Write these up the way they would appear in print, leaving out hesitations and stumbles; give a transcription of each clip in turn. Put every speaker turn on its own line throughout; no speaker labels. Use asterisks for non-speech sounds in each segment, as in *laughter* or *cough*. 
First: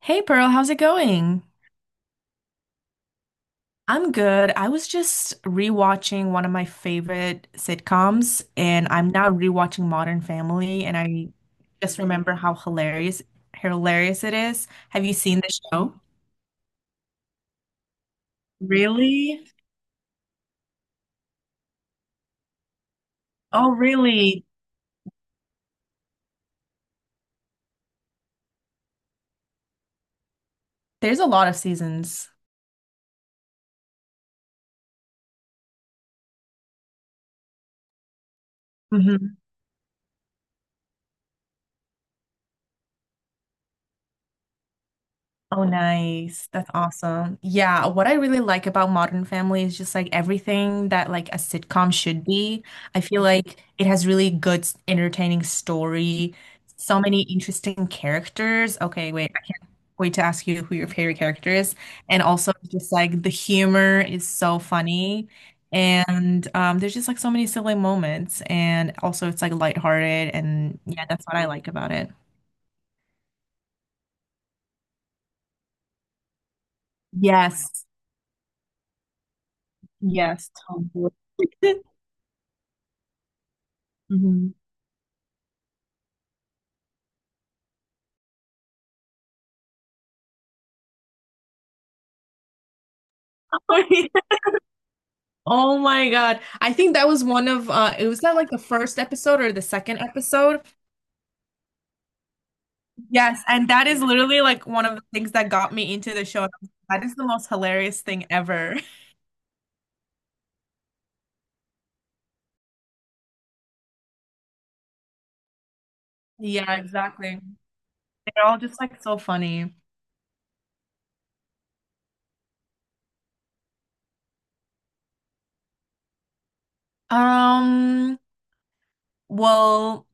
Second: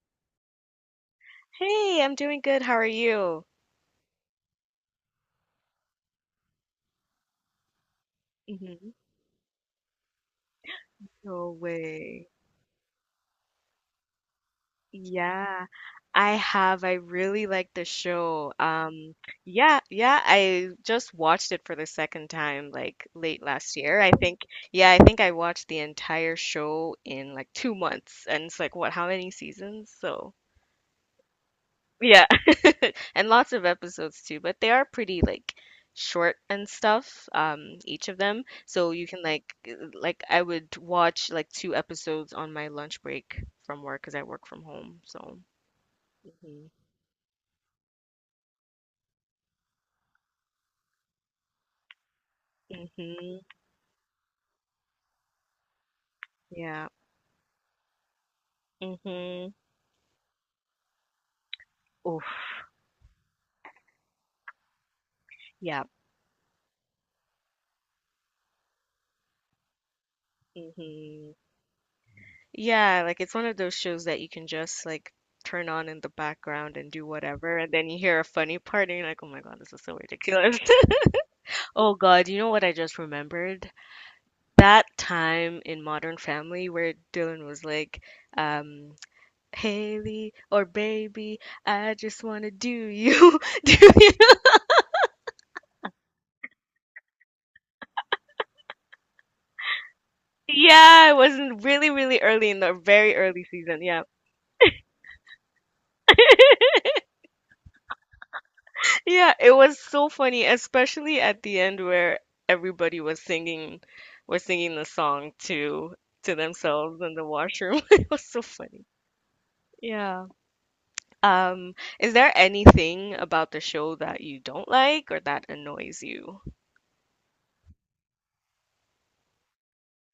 Hey Pearl, how's it going?
Hey, I'm doing good. How are you?
I'm good. I was just rewatching one of my favorite sitcoms, and
Hmm.
I'm now rewatching Modern Family, and I
No
just
way.
remember how hilarious it is. Have you seen the
Yeah,
show?
I have. I really like the show.
Really?
Yeah, yeah, I just watched it for the second time like late
Oh,
last year.
really?
Yeah, I think I watched the entire show in like 2 months. And it's like, what, how many seasons? So,
There's a lot of
yeah.
seasons.
And lots of episodes too, but they are pretty like short and stuff, each of them. So you can
Mm-hmm.
like I would watch like two episodes on my lunch break from work because I work from home. So
Oh, nice.
mhm.
That's awesome. Yeah, what I really like about Modern Family is just like everything that like a sitcom should be. I feel
Mhm.
like it has really good, s- entertaining story,
Yeah.
so many interesting characters. Okay, wait, I
Mhm.
can't wait to ask you who your favorite character is. And also
Oof.
just like the humor is so funny.
Yeah.
And there's just like so many silly moments. And also it's like lighthearted. And yeah, that's
Mhm.
what I like about it.
Yeah, like it's one of those shows that you can just like turn on in the background and do whatever, and
Yes.
then you hear a funny part and you're like, "Oh my God, this is so
Yes,
ridiculous."
totally.
*laughs*
*laughs*
Oh God, you know what I just remembered?
Mhm.
That time in Modern Family where Dylan was like, um, Haley or baby, I just wanna do you. *laughs* Do you.
*laughs* Oh my God. I think that was one of it was that like the first episode or the second episode.
Yeah, it was really, really early in the very
Yes,
early
and
season.
that
Yeah.
is literally like one of the things that got me into the show. That is the most hilarious thing ever. *laughs*
Yeah, it was so funny, especially at the end where everybody was singing the song to
Yeah,
themselves in the
exactly.
washroom. *laughs* It was so
They're all just
funny.
like so funny.
Yeah. Um, is there anything about the show that you don't like or that annoys you?
Um, well,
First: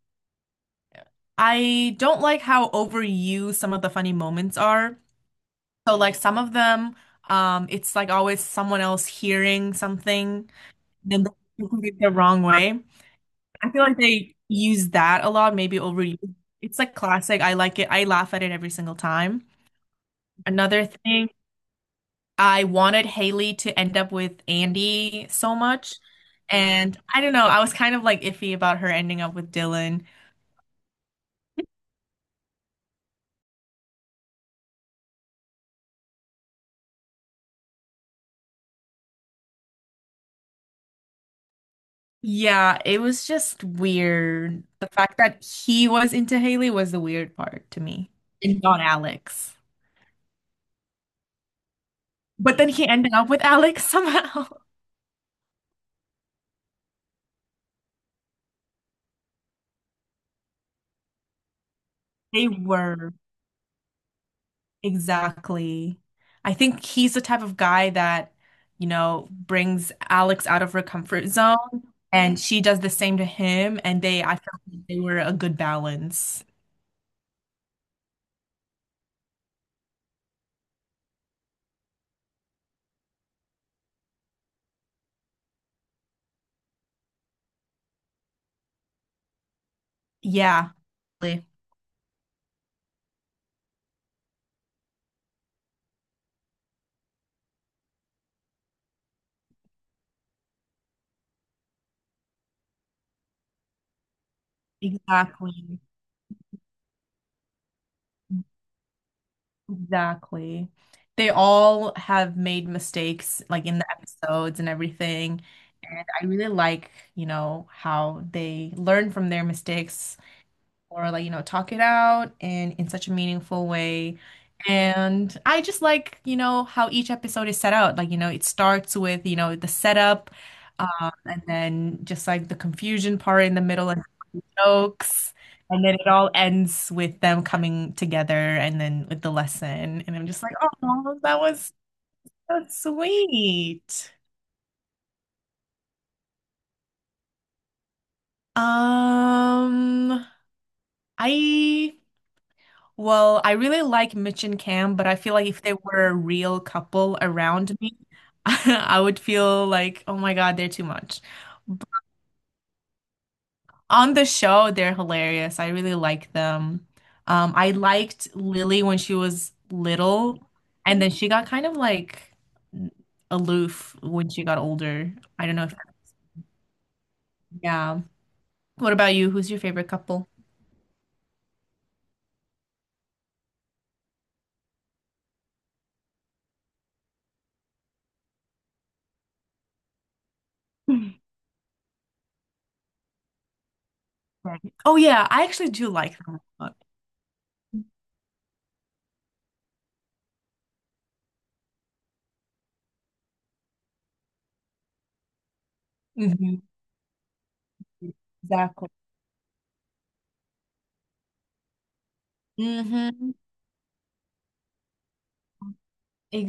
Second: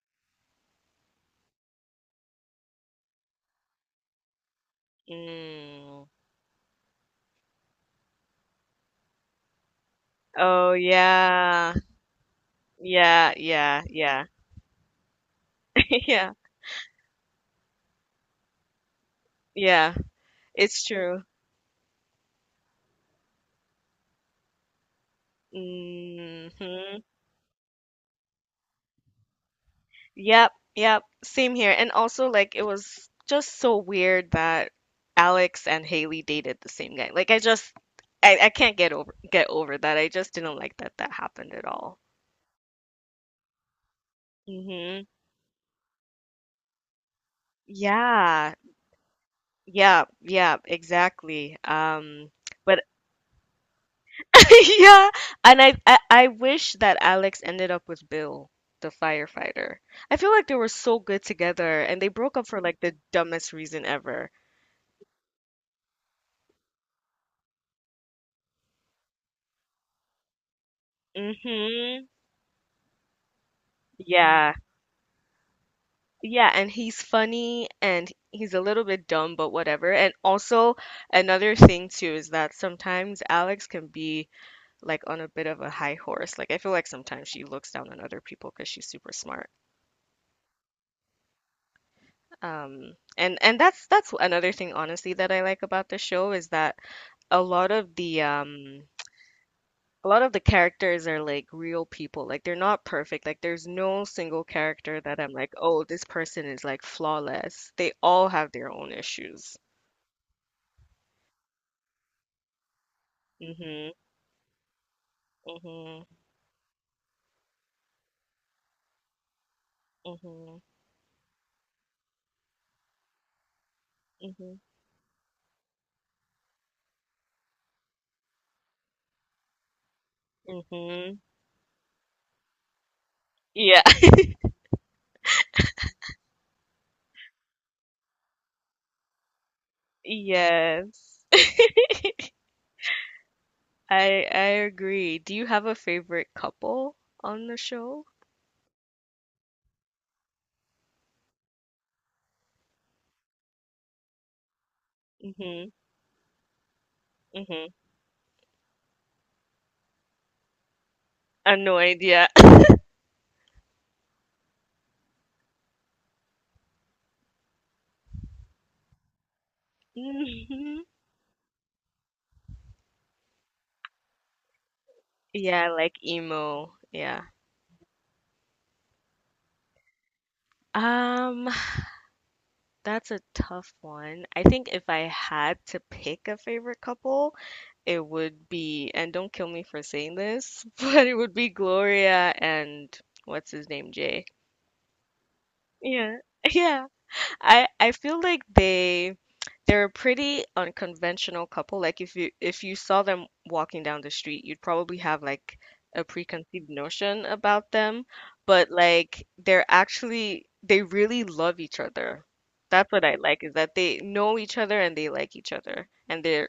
I don't like how overused some of the funny moments are. So
Mm.
like some of them, it's like always someone else hearing something,
Oh
then they *laughs*
yeah.
do it the wrong way.
Yeah,
I
yeah,
feel like
yeah.
they use that a lot, maybe
*laughs*
overuse.
Yeah.
It's like classic. I like it. I laugh at it every single time.
Yeah, it's
Another
true.
thing, I wanted Haley to end up with Andy so much. And
Hmm.
I don't know, I was kind of like iffy about her ending up with Dylan.
Yep, yep. Same here. And also like it was just so weird that Alex and Haley dated the same guy. Like I just I can't get over that. I just didn't like that that happened at all.
Yeah, it was just weird. The
Hmm.
fact that he was into Haley was the weird part to me,
Yeah.
and not Alex.
Yeah, yeah, exactly. Um,
But then
but
he ended up with Alex somehow. *laughs*
*laughs* yeah, and I wish that Alex ended up with Bill, the firefighter. I feel like they were so good together and they broke up
They
for like the
were.
dumbest reason ever.
Exactly. I think he's the type of guy that, you know, brings Alex out of her comfort zone,
Mm-hmm.
and she does the same to him, and they, I
Yeah.
felt like they were a good balance.
Yeah, and he's funny and he's a little bit dumb, but whatever. And also another thing too is that sometimes Alex can be like on a bit of a high horse. Like I feel like sometimes she looks down on other people because she's super smart.
Yeah,
And that's another thing honestly that I like about the show is that a lot of the a lot of the characters are like real people. Like they're not perfect. Like there's no single character that I'm like,
exactly.
oh, this person is like flawless. They all have their own issues.
Exactly. They all have made mistakes, like in the
Mhm.
episodes and everything.
Mhm.
And I really like, you know, how they learn from their mistakes
Mhm.
or like, you know, talk it out and in such a meaningful way.
Mhm.
And I just like, you know, how each episode is set out. Like, you know, it starts with, you know, the setup,
Mhm.
and then just like the confusion part in the
Yeah.
middle and
*laughs*
jokes. And then it all ends with them coming together and then with the lesson. And I'm just like, oh,
Yes. *laughs*
that's sweet.
I agree. Do you have a favorite couple on the show?
Um, I Well, I really like Mitch and Cam, but I feel like if
Mhm.
they were a real couple
Mhm.
around me, *laughs* I would feel like, oh my God, they're too much.
I have no
But
idea. *laughs*
on the show, they're hilarious. I really like them. I liked Lily when she was little,
Mhm.
and then she got kind of like aloof when she got older. I don't know
Yeah,
if,
like emo. Yeah.
yeah. What about you? Who's your favorite couple?
Um That's a tough one. I think if I had to pick a favorite couple, it would be, and don't kill me for saying this, *laughs* but it would be Gloria and what's his name, Jay.
Right. Oh yeah, I actually do
Yeah.
like them
*laughs*
a lot.
Yeah. I feel like they're a pretty unconventional couple. Like if you saw them walking down the street, you'd probably have like a
Mhm.
preconceived notion about them, but
Exactly.
like they're actually they really love each other. That's what I
Hmm.
like is that they know each other and they like each other and they're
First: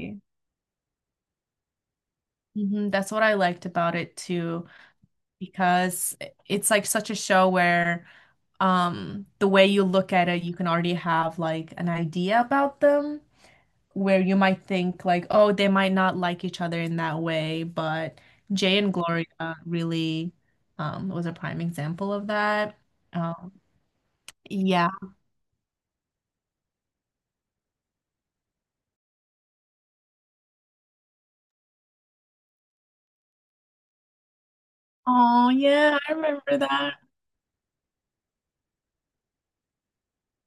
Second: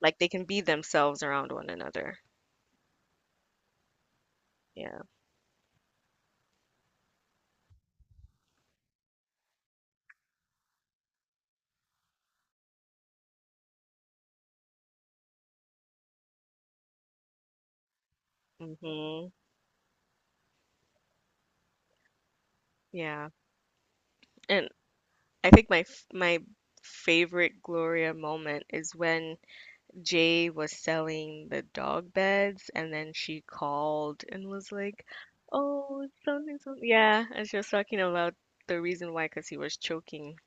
like they can be themselves around one another.
Hmm. That's what I liked about it too,
Yeah.
because it's like such a show where the way you look at it, you can already have like an idea about them, where you might think like, oh, they might not like each other in that way, but Jay and
Hmm.
Gloria really was a prime example of that.
Yeah.
Um,
And
yeah.
I think my favorite Gloria moment is when Jay was selling the dog beds, and then she called and was like,
Oh, yeah,
"Oh,
I
it's
remember
something, something."
that.
Yeah, and she was talking about the reason why, because he was choking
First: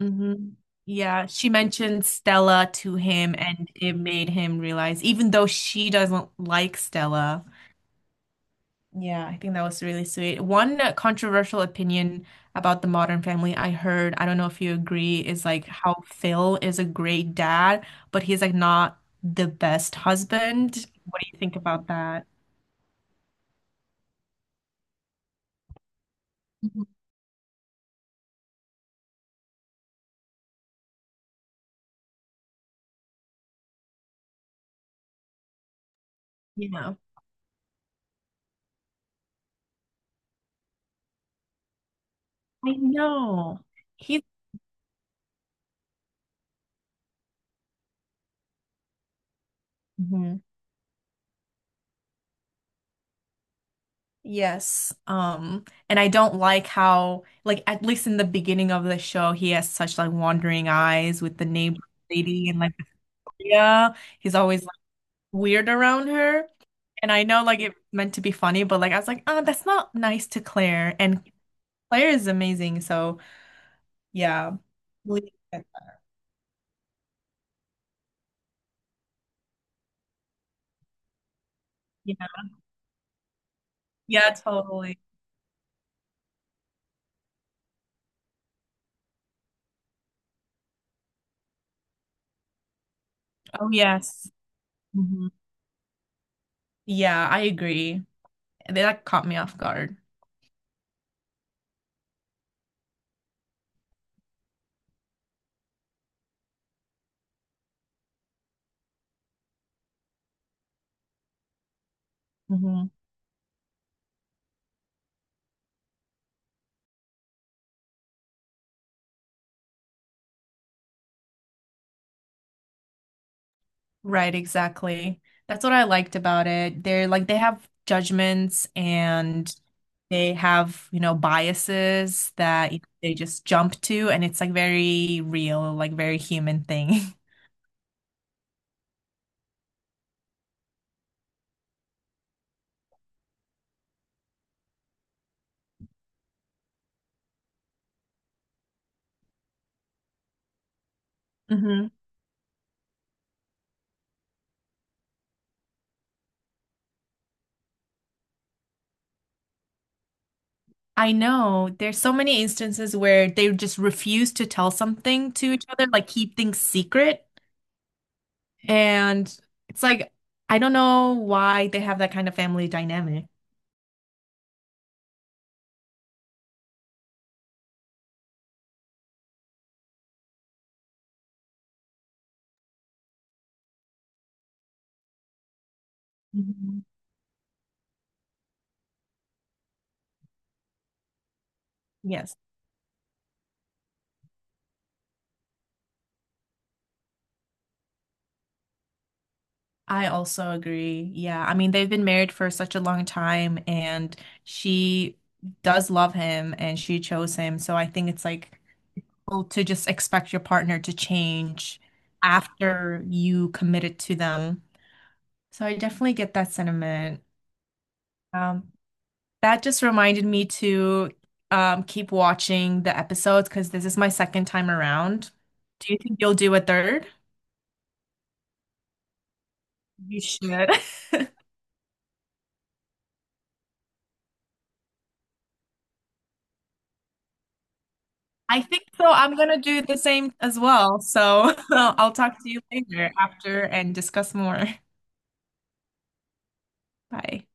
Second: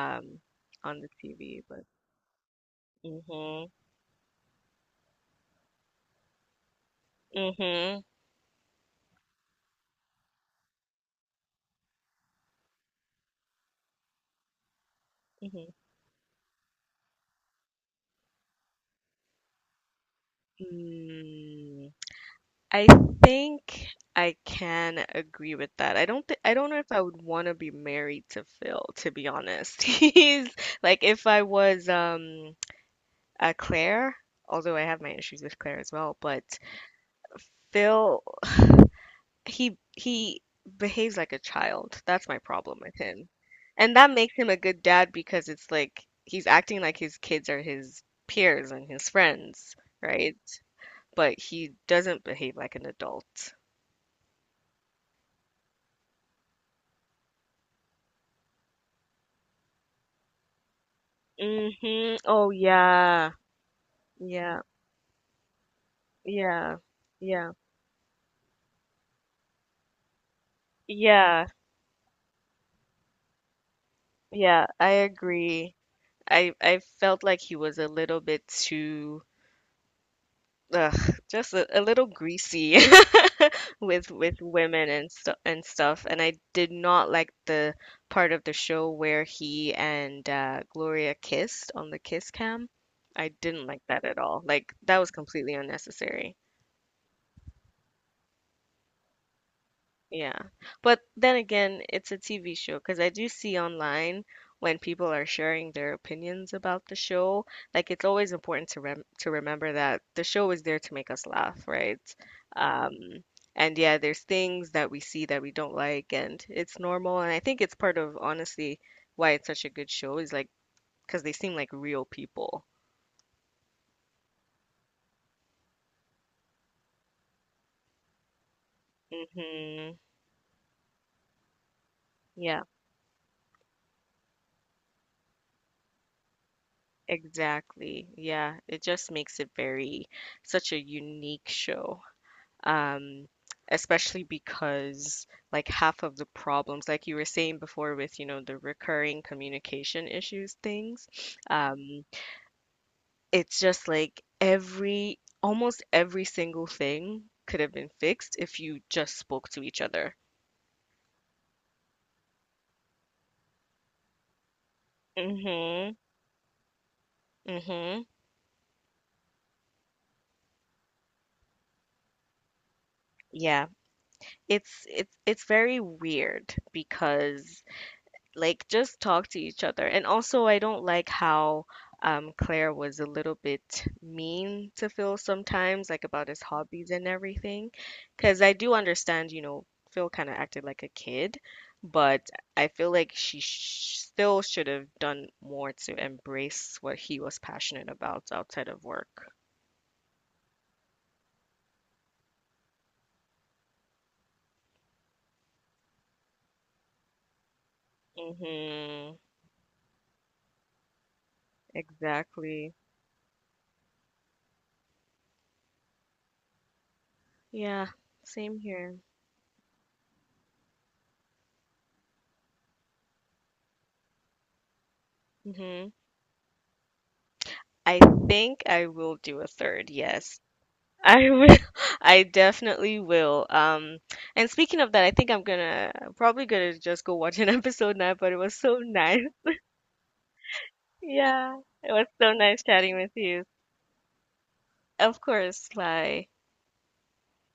Hmm.
on the
Yeah, she
TV. But
mentioned Stella to him, and
mhm,
it made him realize, even though she doesn't like Stella.
mhm,
Yeah, I think that was really sweet. One controversial opinion about the Modern Family I heard, I don't know if you agree, is like
mhm.
how Phil is a great dad, but he's like not the best husband. What do you think about
Mm,
that?
I think I can agree with that. I don't know
Mhm.
if I would want to be married to Phil, to be honest. *laughs* He's like if I was a Claire, although I have my issues with Claire as well, but
Yeah,
Phil, he behaves like a child. That's my
I
problem with him.
know.
And that
He's
makes him a good dad because it's like he's acting like his kids are his peers and his friends, right?
Mhm.
But he doesn't behave like an adult.
Yes. And I don't like how, like, at least in the beginning of the show, he has such like wandering eyes with the neighbor
Mm-hmm.
lady
Oh
and like
yeah.
yeah, he's
Yeah.
always like weird around her.
Yeah.
And I know
Yeah.
like it's meant to be funny, but like I was like, oh, that's not nice to Claire. And
Yeah.
Claire is amazing, so yeah.
Yeah. I
Believe it.
agree. I felt like he was a little bit too ugh, just a little
Yeah.
greasy *laughs* with
Yeah,
with women
totally.
and stuff. And I did not like the part of the show where he and Gloria kissed on the kiss cam. I didn't
Oh
like that at
yes.
all. Like that was
Hmm.
completely unnecessary.
Yeah, I agree. That caught me off guard.
Yeah. But then again, it's a TV show because I do see online when people are sharing their opinions about the show, like it's always important to remember that the show is there to make us laugh, right?
Mhm.
Um, and yeah, there's things that we see that we don't like, and it's normal. And I think it's part of honestly why it's such a good show is like because they seem like real people.
Right, exactly. That's what I liked about it. They're like they have judgments and
Hmm.
they have, you know, biases
Yeah,
that they just jump to and it's like very real, like very human thing.
exactly. Yeah, it just makes it very such a unique show. um, Especially because like half of the problems, like you were saying before with, you know, the recurring communication issues things,
*laughs* Hmm.
um, it's just like every, almost every single thing could have been fixed if you just spoke to each other.
I know there's so many instances where they just refuse to tell something to each other,
Mm-hmm.
like keep things secret.
Mm-hmm.
And it's like I don't know why they have that kind of family dynamic.
Yeah. It's very weird because like just talk to each other. And also, I don't like how Claire was a little bit mean to Phil sometimes, like about his
Mhm.
hobbies and everything. Because I do understand, you know, Phil kind of acted like a kid, but
Yes.
I feel like she sh still should have done more to embrace what he was passionate about outside of work.
I also agree. Yeah. I mean, they've been married for such a long time and she does love him and she chose him. So I think it's like
Hmm.
well, to just expect your partner to change
Exactly.
after you committed to them. So I definitely get that sentiment.
Yeah, same
Um,
here.
that just reminded me to keep watching the episodes because this is my second time around.
Hmm.
Do you think you'll do a third?
I think I will do a third,
You
yes.
should.
I
*laughs*
will, *laughs* I definitely will. And speaking of that, I think I'm gonna probably gonna just go watch an *laughs* episode now, but it was
I
so
think so.
nice.
I'm
*laughs*
gonna do the same as well. So
Yeah,
*laughs*
it was
I'll
so
talk to you
nice chatting
later
with you.
after and discuss more.
Of course, bye.
Bye.